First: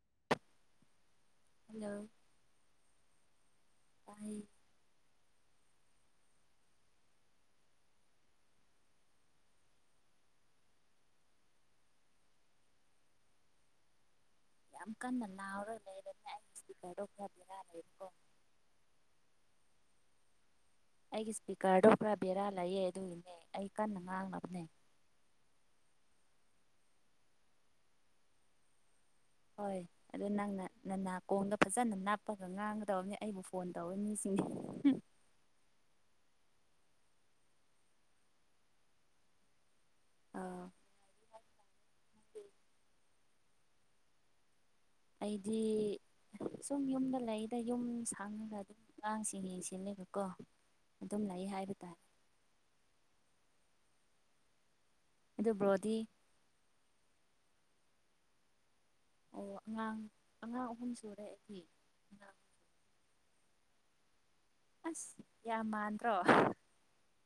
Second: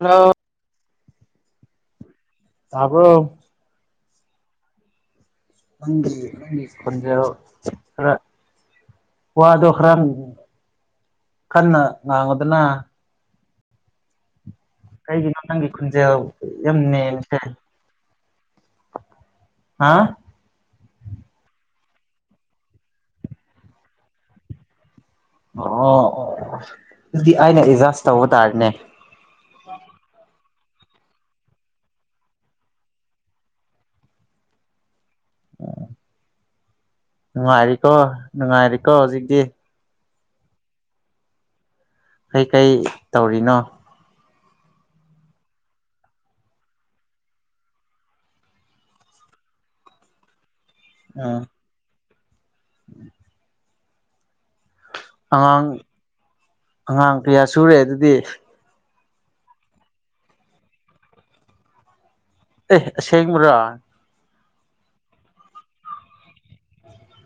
Hello hello ꯇꯥꯕ꯭ꯔꯣ ꯇꯥꯏ ꯅꯪꯒꯤ ꯅꯪꯒꯤ ꯈꯣꯟꯖꯦꯜ ꯈꯔ ꯋꯥꯗꯣ ꯈꯔ ꯀꯟꯅ ꯉꯥꯡꯉꯣꯗꯅ ꯌꯥꯝ ꯀꯟꯅ ꯀꯩꯒꯤꯅꯣ ꯅꯪꯒꯤ ꯅꯥꯎꯔꯥ ꯂꯩꯔꯅꯦ ꯈꯨꯟꯖꯦꯜ ꯑꯩꯒꯤꯁꯤ ꯌꯥꯝ ꯀꯩꯔꯣ ꯈꯔ ꯅꯦꯝꯃꯤꯁꯦ ꯕꯦꯔꯥ ꯂꯩꯔꯦꯀꯣ ꯍꯥ ꯑꯩꯒꯤ ꯏꯁꯄꯤꯀꯔꯗꯣ ꯄꯨꯔꯥ ꯕꯦꯔꯥ ꯂꯩꯌꯦ ꯑꯗꯨꯒꯤꯅꯦ ꯑꯩ ꯀꯟꯅ ꯉꯥꯡꯅꯕꯅꯦ ꯑꯣ ꯑꯣ ꯑꯣ ꯑꯣ ꯑꯗꯨꯗꯤ ꯑꯩꯅ ꯑꯦꯗꯖꯥꯁ ꯇꯧꯕ ꯇꯥꯔꯦꯅꯦ ꯍꯣꯏ ꯑꯗꯣ ꯅꯪꯅ ꯅꯅꯥꯀꯣꯡꯗ ꯐꯖꯅ ꯅꯞꯄꯒ ꯉꯥꯡꯒꯗꯧꯕꯅꯦ ꯑꯩꯕꯨ ꯐꯣꯟ ꯇꯧꯕ ꯃꯤꯁꯤꯡꯗꯤ ꯑꯣ ꯅꯨꯡꯉꯥꯏꯔꯤꯀꯣ ꯅꯨꯡꯉꯥꯏꯔꯤꯀꯣ ꯍꯧꯖꯤꯛꯇꯤ ꯑꯥ ꯀꯩꯀꯩ ꯇꯧꯔꯤꯅꯣ ꯑꯩꯗꯤ ꯁꯨꯝ ꯌꯨꯝꯗꯥ ꯂꯩꯌꯦꯗꯥ ꯌꯨꯝ ꯁꯥꯡꯉꯒ ꯑꯗꯨꯝ ꯑꯉꯥꯡꯁꯤꯡ ꯌꯦꯡꯁꯤꯜꯂꯦꯕꯀꯣ ꯑꯗꯨꯝ ꯎꯝ ꯂꯩ ꯍꯥꯏꯕ ꯇꯥꯔꯦ [inaudible] ꯑꯗꯨ ꯑꯉꯥꯡ ꯕ꯭ꯔꯣꯗꯤ ꯑꯉꯥꯡ ꯀꯌꯥ ꯁꯨꯔꯦ ꯑꯗꯨꯗꯤ ꯑꯣ ꯑꯉꯥꯡ ꯑꯉꯥꯡ ꯑꯍꯨꯝ ꯁꯨꯔꯦ ꯑꯩꯗꯤ ꯑꯉꯥꯡ ꯑꯦ ꯑꯁꯦꯡꯕꯥꯔꯥ ꯑꯁ ꯌꯥꯝ ꯃꯥꯟꯗ꯭ꯔꯣ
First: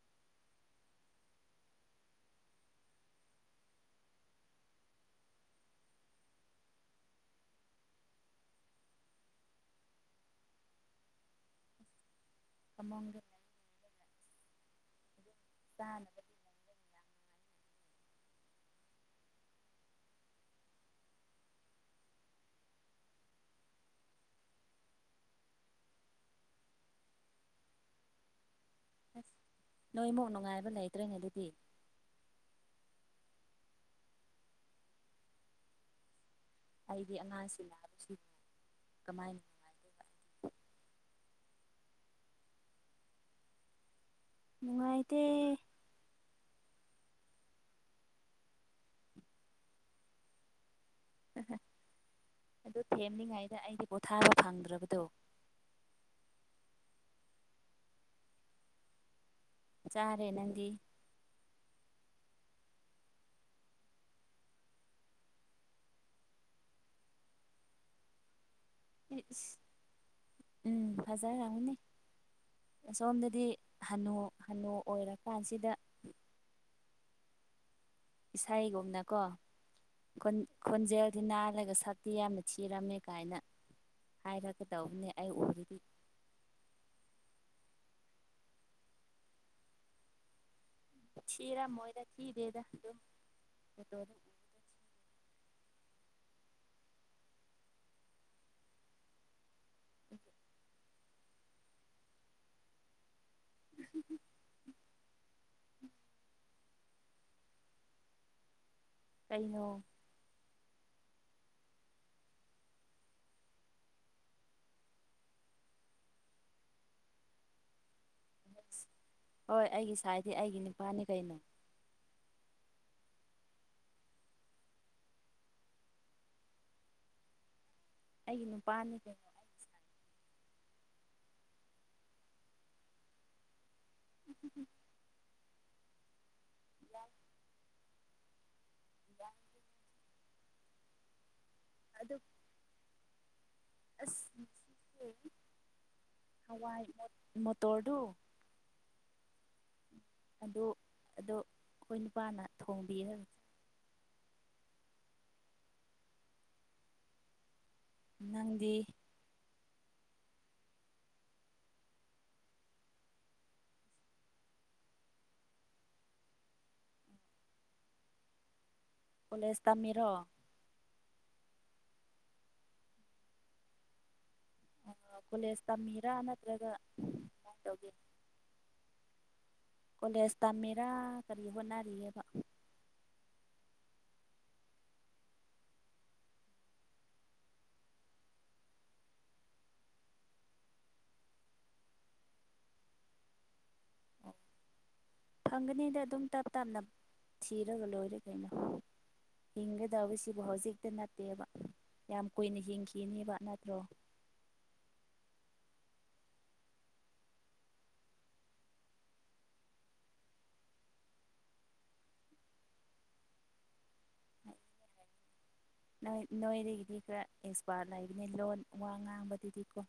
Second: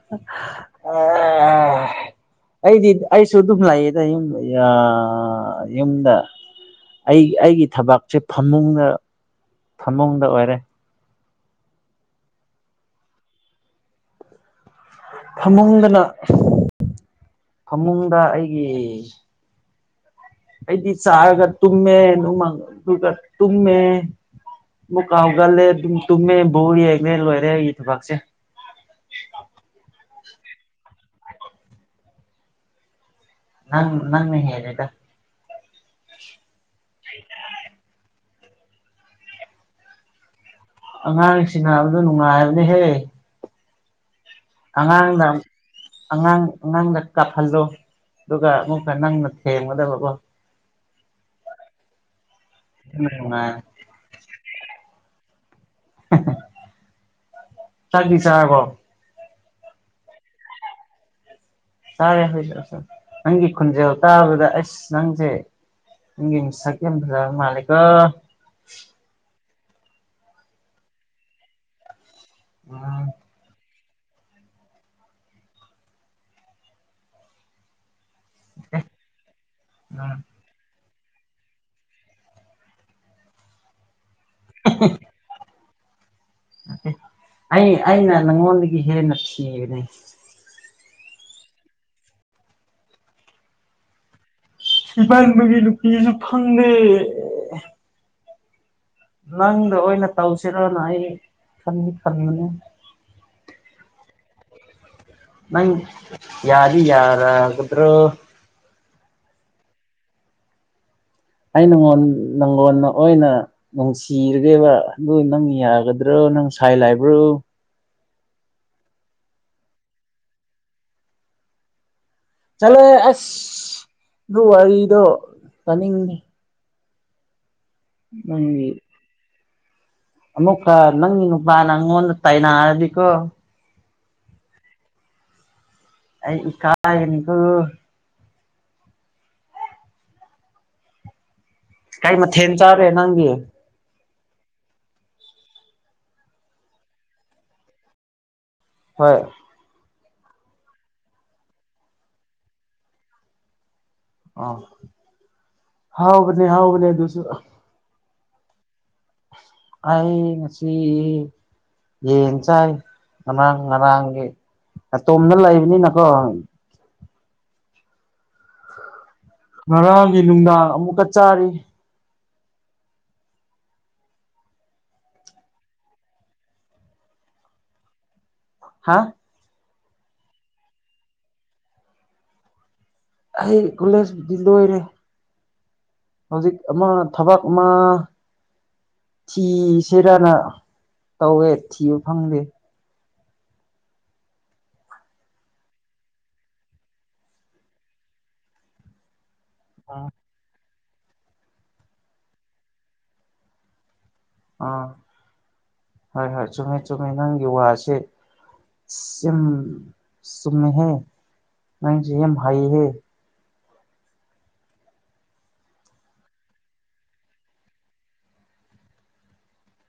[unintelligible] ꯑꯩꯗꯤ ꯑꯩꯁꯨ ꯑꯗꯨꯝ ꯂꯥꯛꯏꯗ ꯌꯨꯝ ꯌꯥ ꯌꯨꯝꯗ ꯑꯩ ꯑꯩꯒꯤ ꯊꯕꯥꯛꯁꯦ ꯐꯃꯨꯡꯗꯥ ꯐꯃꯨꯡꯗꯥ ꯑꯣꯏꯔꯦ ꯐꯃꯨꯡꯗꯥ ꯐꯃꯨꯡꯗꯅ ꯆꯥꯅꯕꯗꯤ ꯂꯩꯔꯦ ꯌꯥꯝ ꯅꯨꯡꯉꯥꯏ꯫ ꯐꯃꯨꯡꯗꯥ ꯑꯩꯒꯤ ꯑꯩꯗꯤ ꯆꯥꯔꯒ ꯇꯨꯝꯃꯦ ꯅꯣꯡꯃ ꯗꯨꯒꯥ ꯇꯨꯝꯃꯦ ꯑꯃꯨꯛ ꯍꯥꯎꯒꯜꯂꯦ ꯑꯗꯨꯝ ꯇꯨꯝꯃꯦ ꯕꯣꯜ ꯌꯦꯡꯉꯦ ꯂꯣꯏꯔꯦ ꯑꯩ ꯊꯕꯛꯁꯦ ꯑꯁ ꯅꯣꯏꯃꯨꯛ ꯅꯨꯡꯉꯥꯏꯕ ꯂꯩꯇ꯭ꯔꯦꯅꯦ ꯑꯗꯨꯗꯤ ꯅꯪ ꯅꯪꯅ ꯍꯦꯜꯂꯦꯗ ꯑꯩꯒꯤ ꯑꯉꯥꯡꯁꯤ ꯂꯥꯛꯁꯤꯕ ꯀꯃꯥꯏꯅ ꯑꯉꯥꯡꯁꯤꯡ ꯍꯥꯏꯕꯗꯣ ꯅꯨꯡꯉꯥꯏꯕꯅꯦꯍꯦ ꯅꯨꯡꯉꯥꯏꯗꯣꯏꯕ ꯅꯨꯡꯉꯥꯏꯇꯦ ꯑꯉꯥꯡꯗ ꯑꯉꯥꯡ ꯑꯉꯥꯡꯗ ꯀꯥꯞꯍꯜꯂꯣ ꯑꯗꯨꯒ ꯑꯃꯨꯛ ꯅꯪꯅ ꯊꯦꯡꯒꯗꯕꯀꫭ ꯑꯗꯨ ꯑꯗꯨꯅ ꯅꯨꯡꯉꯥꯏ ꯊꯦꯝꯂꯤꯉꯥꯏꯗ ꯑꯩꯗꯤ ꯄꯣꯊꯥꯕ ꯐꯪꯗ꯭ꯔꯕꯗꯣ [unintelligible] ꯆꯥꯛꯇꯤ ꯆꯔꯕꯣ ꯆꯥꯔꯦ ꯅꯪꯗꯤ ꯆꯥꯔꯦ ꯍꯥꯏꯁꯦ ꯅꯪꯒꯤ ꯈꯨꯟꯖꯦꯜ ꯇꯥꯕꯗ ꯑꯁ ꯅꯪꯁꯦ [unintelligible] ꯎꯝ ꯐꯖꯔꯅꯤ ꯎꯝ ꯁꯣꯝꯗꯗꯤ ꯍꯥꯅꯣ ꯍꯅꯨ ꯑꯣꯏꯔꯀꯥꯟꯁꯤꯗ ꯑꯦ ꯏꯁꯥꯒꯣꯝꯅꯀꯣ ꯎꯝ ꯈꯣꯟꯖꯦꯜꯗꯤ ꯅꯥꯜꯂꯒ ꯁꯛꯇꯤ ꯌꯥꯝꯅ ꯊꯤꯔꯝꯃꯦ ꯀꯥꯏꯅ ꯍꯥꯏꯔꯛꯒꯗꯧꯕꯅꯦ ꯑꯩ ꯎꯔꯤꯗꯤ ꯑꯩ ꯑꯩꯅ ꯂꯉꯣꯟꯗꯒꯤ ꯍꯦꯟꯅ ꯊꯤꯕꯅꯦ ꯁꯤꯔ ꯃꯣꯏꯗ ꯊꯤꯗꯦꯗ ꯑꯗꯨ ꯇ ꯁꯤꯕꯥꯕꯒꯤ ꯅꯨꯄꯤꯁꯨ ꯐꯪꯗꯦ ꯅꯪꯗ ꯑꯣꯏꯅ ꯇꯧꯁꯤꯔꯣꯅ ꯑꯩ ꯈ ꯈꯟꯕꯅꯦ [unintelligible] ꯅꯪ ꯌꯥꯗꯤ ꯌꯥꯔꯒꯗ꯭ꯔꯣ ꯀꯩꯅꯣ ꯑꯩ ꯅꯪꯉꯣꯟ ꯅꯪꯒꯣꯟꯅ ꯑꯣꯏꯅ ꯅꯨꯡꯁꯤꯔꯒꯦꯕ ꯑꯗꯨ ꯅꯪ ꯌꯥꯒꯗ꯭ꯔꯣ ꯅꯪ ꯁꯥꯏ ꯂꯥꯏꯕ꯭ꯔꯣ ꯌꯦꯁ ꯍꯣꯏ ꯑꯩꯒꯤ ꯁꯥꯏꯗꯤ ꯑꯩꯒꯤ ꯅꯨꯄꯥꯅꯤ ꯀꯩꯅꯣ ꯆꯠꯂꯦ ꯑꯁ ꯑꯗꯨ ꯋꯥꯔꯤꯗꯣ ꯆꯥꯅꯤꯡꯉ ꯑꯩꯒꯤ ꯅꯪꯒꯤ ꯅꯨꯄꯥꯅꯤ ꯀ ꯑꯃꯨꯛꯀ ꯅꯪ ꯅꯨꯄꯥ ꯅꯪꯉꯣꯟꯗ ꯇꯥꯏꯅꯔꯗꯤꯀꯣ [unintelligible] ꯑꯩ ꯏ ꯀ ꯍꯅꯤꯀꯣ [unintelligible] ꯀꯥꯏ ꯑꯗꯨ ꯃꯊꯦꯟ ꯆꯥꯔꯦ ꯅꯪꯒꯤ ꯑꯁ ꯉꯁꯤꯁꯦ ꯍꯋꯥꯏ ꯃꯣꯇꯣꯔꯗꯨ ꯍꯣꯏ ꯑꯗꯣ ꯑꯗꯣ ꯑꯩꯈꯣꯏ ꯅꯨꯄꯥꯅ ꯊꯣꯡꯕꯤ ꯍꯥꯏꯕ ꯑ ꯍꯥꯎꯕꯅꯦ ꯍꯥꯎꯕꯅꯦ ꯑꯗꯨꯁꯨ ꯅꯪꯗꯤ ꯑꯩ ꯉꯁꯤ ꯌꯦꯟ ꯆꯥꯏ ꯉꯔꯥꯡ ꯉꯔꯥꯡꯒꯤ ꯑꯇꯣꯝꯗ ꯂꯩꯕꯅꯤꯅꯀꯣ ꯀꯣꯂꯦꯖ ꯇꯝꯃꯤꯔꯣ ꯉꯔꯥꯡꯒꯤ ꯅꯨꯡꯗꯥꯡ ꯑꯃꯨꯛꯀ ꯆꯥꯔꯤ ꯀꯣꯂꯦꯖ ꯇꯝꯃꯤꯔꯥ ꯅꯠꯇ꯭ꯔꯒ ꯀꯃꯥꯏꯅ ꯇꯧꯒꯦ ꯍꯥꯥ ꯀꯣꯂꯦꯖ ꯇꯝꯃꯦꯔꯥ ꯀꯔꯤ ꯍꯣꯠꯅꯔꯤꯑꯕ ꯑꯩ ꯀꯣꯂꯦꯖꯄꯨꯗꯤ ꯂꯣꯏꯔꯦ ꯍꯧꯖꯤꯛ ꯑꯃ ꯊꯕꯛ ꯑꯃ ꯊꯤꯁꯤꯔꯅ ꯇꯧꯋꯦ ꯊꯤꯕ ꯐꯪꯗꯦ ꯐꯪꯒꯅꯤꯗ ꯑꯗꯨꯝ ꯇꯞ ꯇꯞꯅ ꯊꯤꯔꯒ ꯂꯣꯏꯔꯦ ꯀꯩꯅꯣ ꯍꯤꯡꯒꯗ ꯑꯥ ꯁꯤꯕꯨ ꯍꯧꯖꯤꯛꯇ ꯅꯠꯇꯦꯕ ꯌꯥꯝ ꯀꯨꯏꯅ ꯍꯤꯡꯈꯤꯅꯦꯕ ꯅꯠꯇ꯭ꯔꯣ ꯑꯥ ꯍꯣꯏ ꯍꯣꯏ ꯆꯨꯝꯃꯦ ꯆꯨꯝꯃꯦ ꯅꯪꯒꯤ ꯋꯥꯁꯦ ꯆꯤꯝ ꯆꯨꯝꯃꯦꯍꯦ ꯅꯪꯖꯦ ꯌꯥꯝ ꯍꯩꯌꯦꯍꯦ ꯅ‌ꯣꯏ ꯅꯣꯏꯗꯒꯤꯗꯤ ꯈꯔ ꯑꯦꯛꯁꯄꯥꯔꯠ ꯂꯩꯕꯅ‌ꯦ ꯂꯣꯟ ꯋꯥ ꯉꯥꯡꯕꯗꯗꯤ ꯀꯣ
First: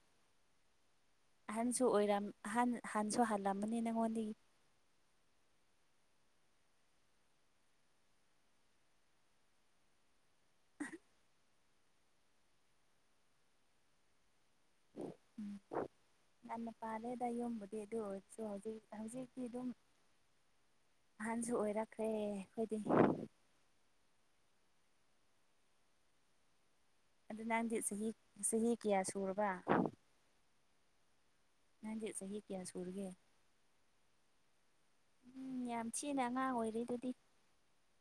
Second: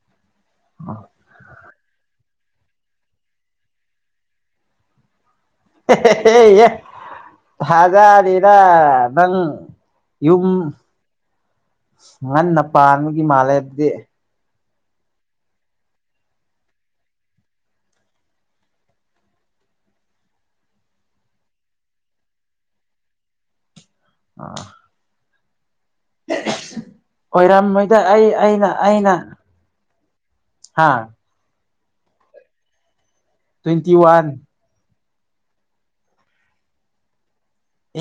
ꯍ‌ꯣꯏ ꯑꯍꯟꯁꯨ ꯑꯣꯏꯔꯝ ꯑꯍꯟ ꯍꯟꯁꯨ ꯍꯟꯂꯝꯃꯅꯤ ꯅꯪꯉꯣꯟꯗꯒꯤ ꯍꯦ ꯍꯦ ꯍꯦ ꯌꯦ ꯊꯥꯖꯗ‌ꯦꯗ ꯅꯪ ꯌꯨꯝ ꯉꯟꯅ ꯄꯥꯟꯕꯒꯤ ꯃꯥꯜꯂꯦ ꯑꯗꯨꯗꯤ ꯉꯟꯅ ꯄꯥꯜꯂꯦꯗ ꯌꯨꯝꯕꯨꯗꯤ ꯑꯗꯨ ꯑꯣꯏꯁꯨ ꯍꯧꯖꯤꯛ ꯍꯧꯖꯤꯛꯒꯤ ꯑꯗꯨꯝ ꯑꯍꯟꯁꯨ ꯑꯣꯏꯔꯛꯈ꯭ꯔꯦ ꯑꯩꯈꯣꯏꯗꯤ ꯑꯥ ꯑꯣꯏꯔꯝꯃꯣꯏꯗ ꯑꯩ ꯑꯩꯅ ꯑꯩꯅ ꯕꯔꯥ ꯍꯥꯥ ꯅꯪꯗꯤ ꯆꯍꯤ ꯀꯌꯥ ꯁꯨꯔꯒꯦ ꯇꯣꯏꯇꯤ ꯋꯥꯟ ꯎꯝ ꯌꯥꯝ ꯊꯤꯅ ꯑꯉꯥꯡ ꯑꯣꯏꯔꯤ ꯑꯗꯨꯗꯤ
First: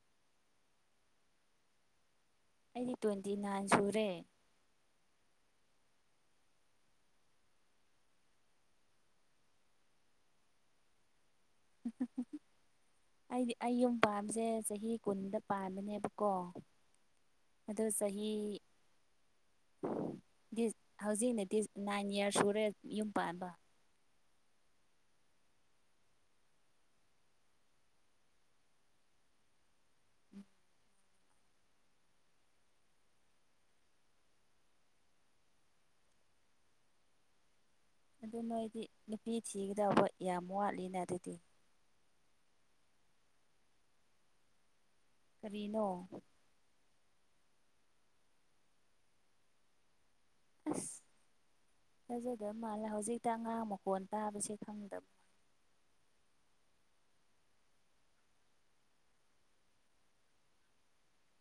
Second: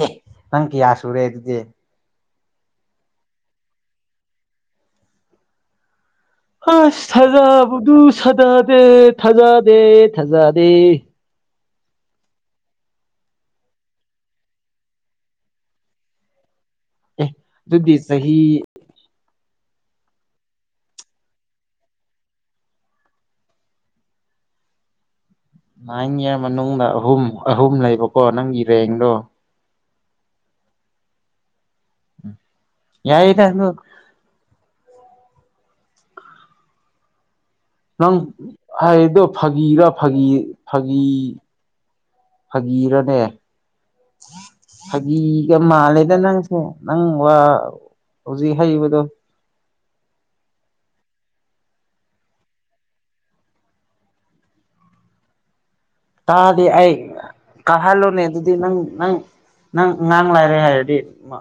ꯑꯦ ꯅꯪ ꯀꯌꯥ ꯁꯨꯔꯦ ꯑꯗꯨꯗꯤ ꯑꯩꯗꯤ ꯇꯣꯏꯟꯇꯤ ꯅꯥꯏꯟ ꯁꯨꯔꯦ ꯑꯁ ꯊꯥꯖꯥ ꯕꯗꯨ ꯁꯥꯅꯗꯦ ꯊꯥꯖꯗꯦ ꯊꯥꯖꯗꯦ [inaudible] ꯑꯩꯗꯤ ꯑꯩ ꯌꯨꯝ ꯄꯥꯟꯕꯁꯦ ꯆꯍꯤ ꯀꯨꯟꯗ ꯄꯥꯟꯕꯅꯦꯕꯀꯣ ꯑꯦ ꯑꯗꯣ ꯑꯗꯨꯗꯤ ꯆꯍꯤ ꯗꯤꯁ ꯍꯧꯖꯤꯛ ꯂꯦꯇꯤꯁ ꯅꯥꯏꯟ ꯏꯌꯥꯔ ꯁꯨꯔꯦ ꯌꯨꯝ ꯄꯥꯟꯕ ꯅꯥꯏꯟ ꯏꯌꯥꯔ ꯃꯅꯨꯡꯗ ꯑꯍꯨꯝ ꯑꯍꯨꯝ ꯂꯩꯕꯀꯣ ꯅꯪꯒꯤ ꯔꯦꯡꯗꯣ ꯎꯝ ꯎꯝ ꯌꯥꯏꯌ‌ꯦꯗ ꯑꯗꯨ ꯅꯪ ꯑꯗꯨ ꯅꯣꯏꯗꯤ ꯍꯥꯏꯗꯣ ꯅꯨꯄꯤ ꯐꯥꯒꯤꯔꯥ ꯊꯤꯒꯗꯧꯕ ꯐꯥꯒꯤ ꯌꯥꯝ ꯋꯥꯠꯂꯤꯅ ꯐꯥꯒꯤ ꯑꯗꯨꯗꯤ ꯐꯥꯒꯤꯔꯅꯦ [unintelligible] ꯐꯥꯒꯤꯒ ꯀꯔꯤꯅꯣ ꯃꯥꯜꯂꯦꯗ ꯅꯪ [unintelligible] ꯅꯪ ꯋꯥ ꯍꯧꯖꯤꯛ ꯍꯩꯏꯕꯗꯣ ꯑꯁ ꯊꯖꯗ ꯃꯥꯜꯂꯦ ꯍꯧꯖꯤꯛꯇ ꯑꯉꯥꯡ ꯃꯈꯣꯟ ꯇꯥꯕꯁꯦ ꯈꯪꯗꯕ ꯇꯥꯗ‌ꯦ ꯑꯩ ꯇꯥꯍꯜꯂꯣꯅꯦ ꯑꯗꯨꯗꯤ ꯅꯪ ꯅꯪ ꯅꯪ ꯑꯉꯥꯡ ꯂꯩꯔꯦ ꯍꯥꯏꯔꯗꯤ ꯃꯥ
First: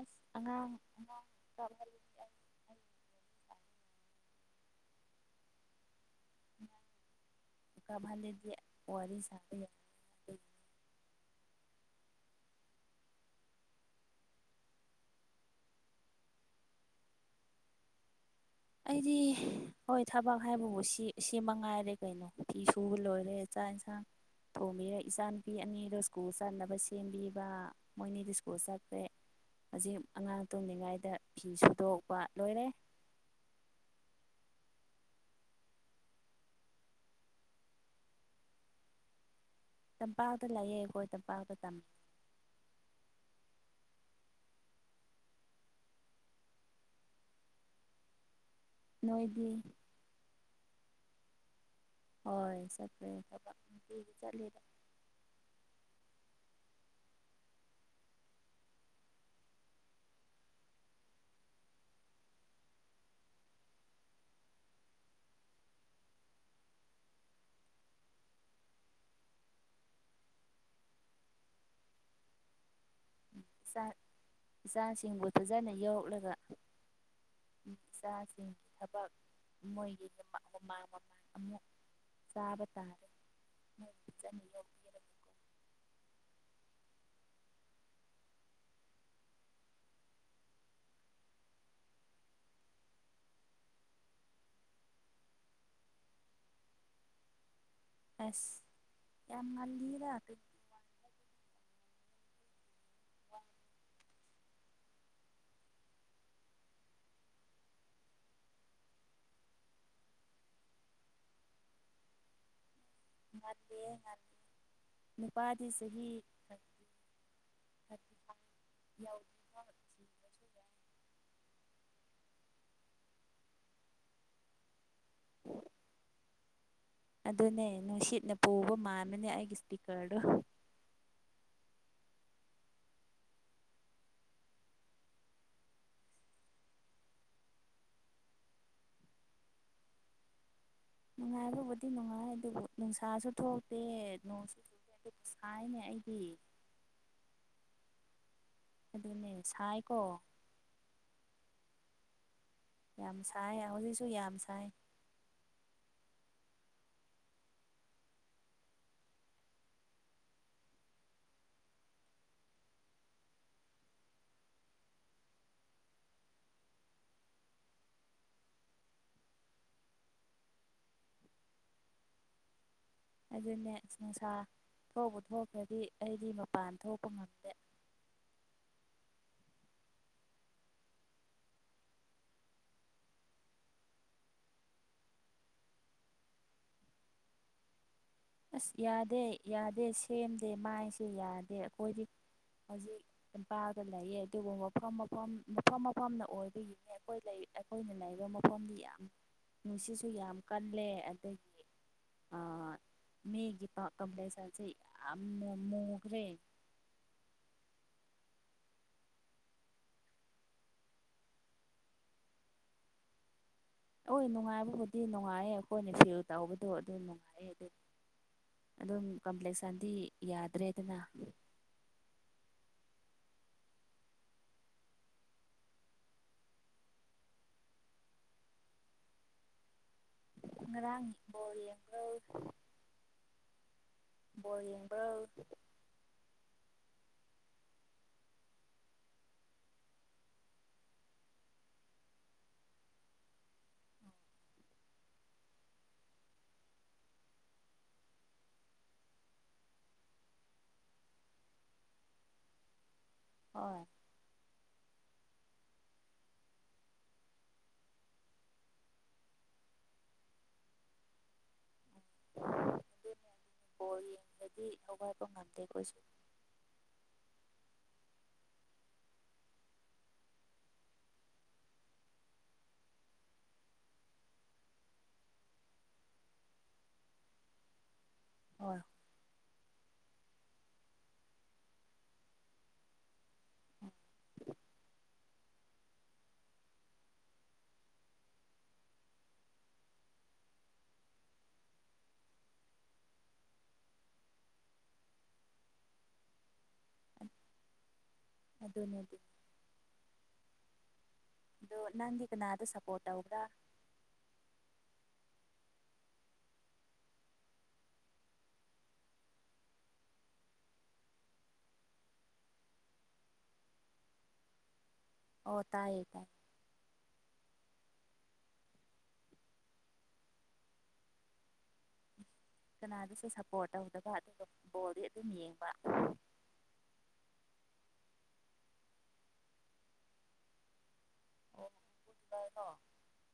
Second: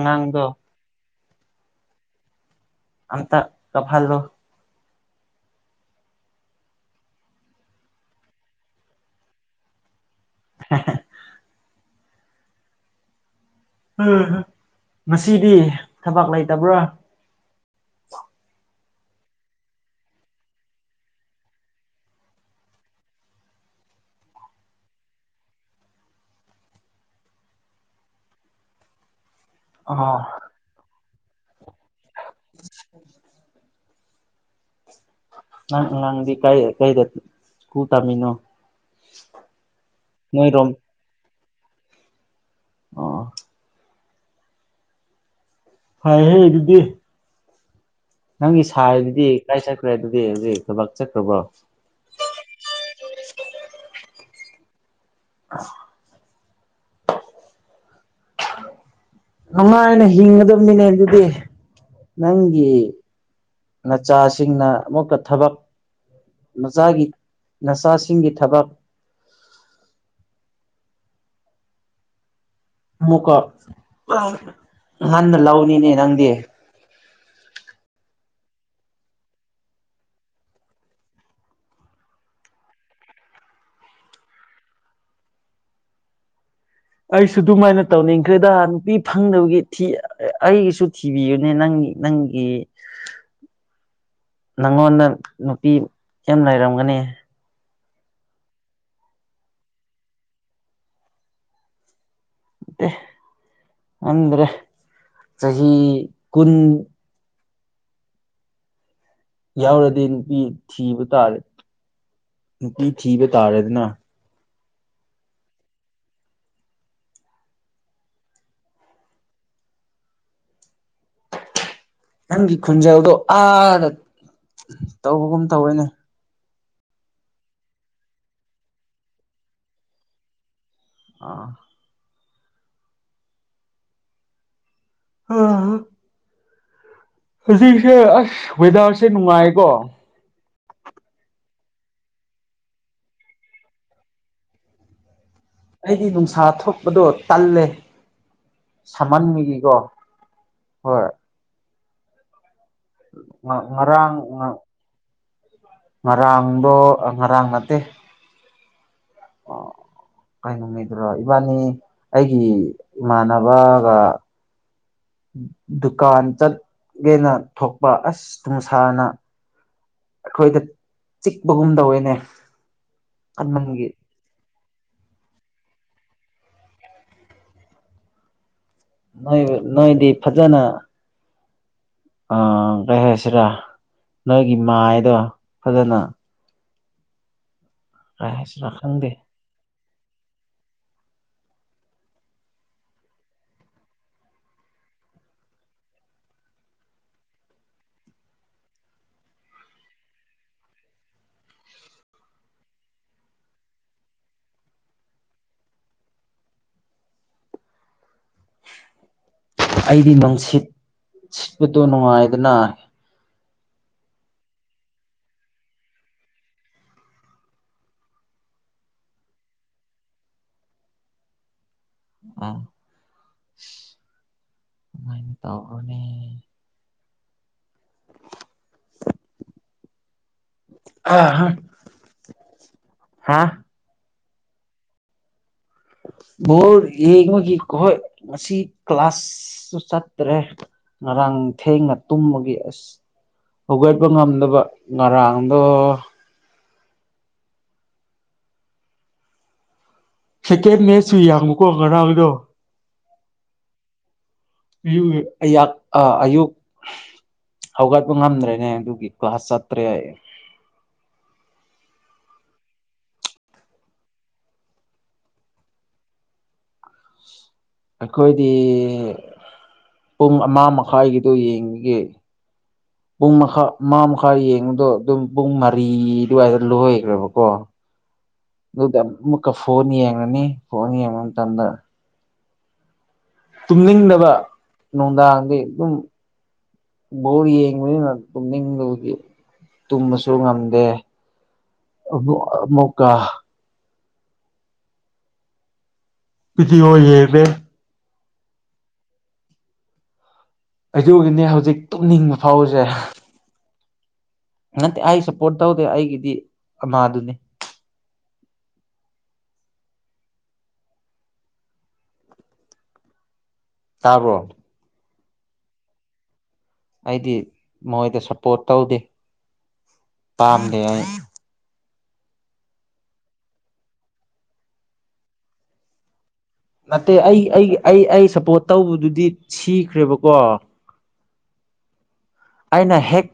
ꯑꯁ ꯑꯉꯥꯡ ꯑꯉꯥꯡ [unintelligible] ꯑꯝꯇ ꯀꯐꯜ ꯂꯣ ꯀꯞꯍꯜꯂꯗꯤ ꯋꯥꯔꯤ ꯁꯥꯕ ꯌꯥ ꯍꯦ ꯍꯦ ꯑ [unintelligible] ꯉꯁꯤꯗꯤ ꯊꯕꯛ ꯂꯩꯇꯕꯔ ꯑꯩꯗꯤ ꯍꯣꯏ ꯊꯕꯛ ꯍꯥꯏꯕꯕꯨ ꯁꯤ ꯁꯤ ꯃꯉꯥꯏꯔꯦ ꯀꯩꯅꯣ ꯐꯤ ꯁꯨꯕ ꯂꯣꯏꯔꯦ ꯆꯥꯛ ꯏꯟꯁꯥꯡ ꯊꯣꯡꯕꯤꯔ‌ꯦ ꯏꯆꯥꯅꯨꯄꯤ ꯑꯅꯤꯗꯣ ꯁ꯭ꯀꯨꯜ ꯆꯠꯅꯕ ꯁꯦꯝꯕꯤꯕ ꯃꯣꯏꯅꯤꯗꯤ ꯁ꯭ꯀꯨꯜ ꯆꯠꯈꯔꯦ ꯍꯧꯖꯤꯛ ꯑꯣ ꯑꯉꯥꯡ ꯇꯨꯝꯂꯤꯉꯥꯏꯗ ꯐꯤ ꯁꯨꯗꯣꯛꯄ ꯂꯣꯏꯔꯦ ꯅꯪ ꯑꯉꯥꯡꯗꯤ ꯀꯥꯏꯗ ꯀꯩꯗ ꯁ꯭ꯀꯨꯜ ꯇꯝꯃꯤꯅꯣ ꯇꯝꯄꯥꯛꯇ ꯅꯣꯏꯔꯣꯝ ꯂꯩꯑꯦ ꯑꯩꯈꯣꯏ ꯇꯝꯄꯥꯛꯇ ꯇꯝꯃꯤ ꯑꯣ ꯐꯩꯍꯦ ꯑꯗꯨꯗꯤ ꯅꯪꯒꯤ ꯁꯥꯏꯗꯨꯗꯤ ꯅꯣꯏꯗꯤ ꯀꯥꯏ ꯆꯠꯈ꯭ꯔꯦ ꯑꯗꯨꯗꯤ ꯍꯧꯖꯤꯛ ꯊꯕꯛ ꯆꯠꯈ꯭ꯔꯕ‌ꯣ ꯍꯣꯏ ꯆꯠꯈꯔ‌ꯦ ꯊꯕꯛ ꯅꯨꯡꯇꯤꯒꯤ ꯆꯠꯂꯤꯗ ꯑꯁ ꯅꯨꯡꯉꯥꯏꯅ ꯍꯤꯡꯒꯗꯕꯅꯤꯅꯦ ꯑꯗꯨꯗꯤ ꯅꯪꯒꯤ ꯅꯆꯥꯁꯤꯡꯅ ꯑꯃꯨꯛꯀ ꯊꯕꯛ ꯅꯆꯥꯒꯤ ꯅꯆꯥꯁꯤꯡꯒꯤ ꯊꯕꯛ ꯑꯃꯨꯛꯀ ꯏꯆꯥ ꯏꯆꯥꯁꯤꯡꯕꯨ ꯉꯟꯅ ꯐꯖꯅ ꯂꯧꯅꯤꯅꯦ ꯅꯪꯗꯤ ꯌꫭꯛꯂꯒ ꯏꯆꯥꯁꯤꯡꯒꯤ ꯊꯕꯛ ꯃꯣꯏꯒꯤ ꯃꯃꯥ ꯃꯄꯥ ꯑꯃꯨꯛ ꯆꯥꯕ ꯇꯥꯔꯦ ꯃꫭꯏ ꯄꯤꯖꯅꯤꯡꯉꫭꯏ ꯑꯩꯁꯨ ꯑꯗꯨꯃꯥꯏꯅ ꯇꯧꯅꯤꯡꯈ꯭ꯔꯦꯗ ꯅꯨꯄꯤ ꯐꯪꯗꯕꯒꯤ ꯊꯤ ꯑꯩꯒꯤꯁꯨ ꯇꯤꯕꯤꯌꯦꯅꯦ ꯅꯪꯒꯤ ꯅꯪꯒꯤ ꯅꯪꯉꯣꯟꯗ ꯅꯨꯄꯤ ꯌꯥꯝ ꯂꯩꯔꯝꯒꯅꯤ꯫ ꯑꯦꯁ ꯌꯥꯝ ꯃꯜꯂꯤꯗ ꯑꯗꯨ ꯑꯦ ꯋꯥ ꯈꯪꯗ꯭ꯔꯦ ꯆꯍꯤ ꯀꯨꯟ ꯌꯥꯎꯔꯗꯤ ꯅꯨꯄꯤ ꯊꯤꯕ ꯇꯥꯔꯦ ꯅꯨꯄꯤ ꯊꯤꯕ ꯇꯥꯔꯦꯗꯅ ꯉꯜꯂꯤꯌꯦ ꯉꯜꯂꯤ ꯅꯨꯄꯥꯗꯤ ꯆꯍꯤ ꯊꯥꯔꯇꯤ ꯊꯥꯔꯇꯤ ꯐꯥꯏꯚ ꯌꯧꯏ꯫ ꯅꯪꯒꯤ ꯈꯨꯟꯖꯦꯜꯗꯣ ꯑꯥꯗ ꯇꯧꯕꯒꯨꯝ ꯇꯧꯋꯦꯅꯦ꯫ ꯑꯗꯨꯅꯦ ꯅꯨꯡꯁꯤꯠꯅ ꯄꯨꯕ ꯃꯥꯟꯕꯅꯦ ꯑꯩꯒꯤ ꯏꯁꯄꯤꯀꯔꯗꯣ꯫ ꯑꯥ [unintelligible] ꯍꯧꯖꯤꯛꯁꯦ ꯑꯁ ꯋꯦꯗꯔꯁꯦ ꯅꯨꯡꯉꯥꯏꯀꯣ꯫ ꯅꯨꯡꯉꯥꯏꯕꯕꯨꯗꯤ ꯅꯨꯡꯉꯥꯏ ꯑꯗꯨꯕꯨ ꯅꯨꯡꯁꯥꯁꯨ ꯊꯣꯛꯇꯦ ꯅꯣꯡꯁꯨ [unintelligible] ꯁꯥꯏꯟꯅꯦ ꯑꯩꯗꯤ ꯅꯨꯡꯁꯥ ꯊꯣꯛꯄꯗꯣ ꯇꯜꯂꯦ꯫ ꯑꯗꯨꯅꯦ ꯁꯃꯥꯟꯕꯒꯤꯀꯣ ꯁꯥꯏꯀꯣ ꯍꯣꯏ꯫ ꯌꯥꯝ ꯁꯥꯏ ꯍꯧꯖꯤꯛꯁꯨ ꯉꯔꯥꯡ ꯌꯥꯝ ꯁꯥꯏ꯫ ꯉꯔꯥꯡꯗꯣ ꯉꯔꯥꯡ ꯅꯠꯇꯦ ꯑꯣ ꯀꯩꯅꯨꯃꯤꯠꯇꯔꫭ ꯏꯕꯥꯅꯤ ꯑꯩꯒꯤ ꯏꯃꯥꯟꯅꯕꯒ ꯗꯨꯀꯥꯟ ꯆꯠꯒꯦꯅ ꯊꯣꯛꯄ ꯑꯁ ꯅꯨꯡꯁꯥꯅ ꯑꯩꯈꯣꯏꯗ ꯆꯤꯛꯄꯒꯨꯝ ꯇꯧꯋꯦꯅꯦ ꯑꯗꯨꯅꯦ ꯀꯟꯃꯟꯒꯤ ꯅꯨꯡꯁꯥ ꯊꫭꯛꯄꯨ ꯊꯣꯛꯈ꯭ꯔꯗꯤ ꯑꯩꯗꯤ ꯃꯄꯥꯟ ꯊꯣꯛꯄ ꯉꯝꯗꯦ꯫ ꯅꯣꯏꯕꯨ ꯅꯣꯏꯗꯤ ꯐꯖꯅ ꯑꯥ ꯀꯩ ꯍꯥꯏꯁꯤꯔꯥ ꯅꯪꯒꯤ ꯃꯥꯏꯗꯣ ꯐꯖꯅ ꯀꯩ ꯍꯥꯏꯁꯤꯔꯥ ꯑꯁ ꯈꯪꯗꯦ ꯌꯥꯗꯦ ꯌꯥꯗꯦ ꯁꯦꯝꯗꯦ ꯃꯥꯏꯁꯦ ꯌꯥꯗꯦ ꯑꯩꯈꯣꯏꯗꯤ ꯍꯧꯖꯤꯛ ꯏꯝꯄꯥꯜꯗ ꯂꯩꯌꯦ ꯑꯗꯨꯕꯨ ꯃꯐꯝ ꯃꯐꯝ ꯃꯐꯝ ꯃꯐꯝꯅ ꯑꯣꯏꯕꯒꯤꯅꯦ ꯑꯩꯈꯣꯏ ꯂꯩ꯫ ꯑꯩꯈꯣꯏꯅ ꯂꯩꯕ ꯃꯐꯝꯗꯤ ꯌꯥꯝ ꯅꯨꯡꯁꯤꯠꯁꯨ ꯌꯥꯝ ꯀꯜꯂꯦ ꯑꯗꯒꯤ ꯑꯥ ꯃꯤꯒꯤ ꯄꯥꯀꯝꯄ꯭ꯂꯦꯛꯁꯥꯟꯁꯦ ꯌꯥꯝ ꯃꯨꯈ꯭ꯔꯦ꯫ ꯑꯩꯗꯤ ꯅꯨꯡꯁꯤꯠ ꯁꯤꯠꯄꯗꯣ ꯅꯨꯡꯉꯥꯏꯗꯅ ꯍꯣꯏ ꯅꯨꯡꯉꯥꯏꯕꯕꯨꯗꯤ ꯅꯨꯡꯉꯥꯏꯌꯦ ꯑꯩꯈꯣꯏꯅ ꯁꯦꯜ ꯇꯧꯕꯗꯣ ꯑꯗꯨ ꯅꯨꯡꯉꯥꯏꯌꯦ ꯑꯗꯨꯗꯤ ꯑꯗꯨꯝ ꯀꯝꯄ꯭ꯂꯦꯛꯁꯥꯟꯗꯤ ꯌꯥꯗ꯭ꯔꯦꯗꯅ [unintelligible] ꯉꯔꯥꯡ ꯑ ꯕꯣꯜ ꯌꯦꯕ꯭ꯔꯣ꯫ ꯍꯥ ꯕꯣꯜ ꯌꯦꯡꯕ ꯕꯣꯜ ꯌꯦꯡꯕꯒꯤ ꯍꯣꯏ ꯉꯁꯤ ꯀ꯭ꯂꯥꯁꯁꯨ ꯆꯠꯇ꯭ꯔꯦ ꯉꯔꯥꯡ ꯊꯦꯡꯅ ꯇꯨꯝꯕꯒꯤ ꯑꯁ ꯍꯧꯒꯠꯄ ꯉꯝꯗꯕ ꯉꯔꯥꯡꯗꯣ ꯁꯦꯀꯦꯟ ꯃꯦꯠꯆꯁꯨ ꯌꯥꯝꯕꯀꫭ ꯉꯔꯥꯡꯗꯣ꯫ ꯍꯣꯏ꯫ [unintelligible] ꯑꯌꯥꯛ ꯑꯥ ꯑꯌꯨꯛ ꯍꯧꯒꯠꯄ ꯉꯝꯗ꯭ꯔꯦꯅꯦ ꯑꯗꯨꯒꯤ ꯀ꯭ꯂꯥꯁ ꯆꯠꯇ꯭ꯔꯦ ꯑꯩ ꯑꯗꯨꯅꯦ ꯕꫭꯜ ꯌꯦꯡꯕꯗꯤ ꯍꯧꯒꯠꯄ ꯉꯝꯗꯦ ꯑꯩꯈꯣꯏꯁꯨ ꯑꯩꯈꯣꯏꯗꯤ ꯄꯨꯡ ꯑꯃ ꯃꯈꯥꯏꯒꯤꯗꯣ ꯌꯦꯡꯈꯤꯒꯦ [unintelligible] ꯄꯨꯡ ꯑꯃꯥ ꯃꯈꯥꯢ ꯌꯦꯡꯕꯗꯣ ꯑꯗꯨꯝ ꯄꯨꯡ ꯃꯔꯤ ꯑꯗꯨꯋꯥꯏꯗ ꯂꯣꯏꯈ꯭ꯔꯦꯕꯀꯣ ꯍꯣꯏ ꯗꯨꯒ ꯃꯨꯀ ꯐꯣꯟ ꯌꯦꯡꯉꯅꯤ ꯐꯣꯟ ꯌꯦꯡꯕ ꯃꯇꯝꯗ ꯇꯨꯝꯅꯤꯡꯗꯕ ꯅꯨꯡꯗꯥꯡꯗꯤ ꯑꯗꯨꯝ ꯕꯣꯜ ꯌꯦꯡꯕꯅꯤꯅ ꯇꯨꯝ-inaudibleꯇꯨꯝꯕꯁꯨ ꯉꯝꯗꯦ ꯑꯃꯨꯛ ꯑꯃꯨꯛꯀ ꯚꯤꯗꯤꯌꯣ- inaudible ꯑꯗꯨ ꯅꯗꯤ ꯑꯗꯨꯒꯤꯅꯦ ꯑꯗꯣ ꯍꯧꯖꯤꯛ ꯅꯪꯗꯤ ꯇꯨꯝꯅꯤꯡꯕ ꯀꯅꯥꯗ ꯐꯥꯎꯔꯤꯁꯦ ꯁꯞꯄꯣꯔꯠ ꯇꯧꯕ꯭ꯔꯥ ꯅꯠꯇꯦ ꯑꯩ ꯁꯞꯄꯔ꯭ꯣꯠ ꯇꯧꯗꯦ ꯑꯩꯒꯤꯗꯤ ꯑꯃꯗꯨꯅꯤ ꯇꯥꯕꯔꯣ ꯑꯧ ꯇꯥꯏꯌꯦ ꯇꯥꯏꯌꯦ ꯑꯩꯗꯤ ꯃꯣꯏꯗ ꯁꯞꯄꯔ꯭ꯣꯠ ꯇꯧꯗꯦ ꯄꯥꯝꯗꯦ ꯑꯩ ꯀꯅꯥꯗꯨꯁꯨ ꯁꯞꯄꯔ꯭ꯣꯠ ꯇꯧꯗꯕ ꯑꯗꯨꯒ ꯕꯣꯜꯗꯤ ꯑꯗꯨꯝ ꯌꯦꯡꯕ ꯅꯠꯇꯦ ꯑꯩ ꯑꯩ ꯑꯩ ꯑꯩ ꯁꯞꯄꯔ꯭ꯣꯠ ꯇꯧꯕꯗꯨꯗꯤ ꯁꯤꯈ꯭ꯔꯦꯕꯀꯣ ꯑꯣ ꯄꯣꯔꯇꯨꯒꯜꯔꯣ ꯑꯩꯅ ꯍꯦꯛ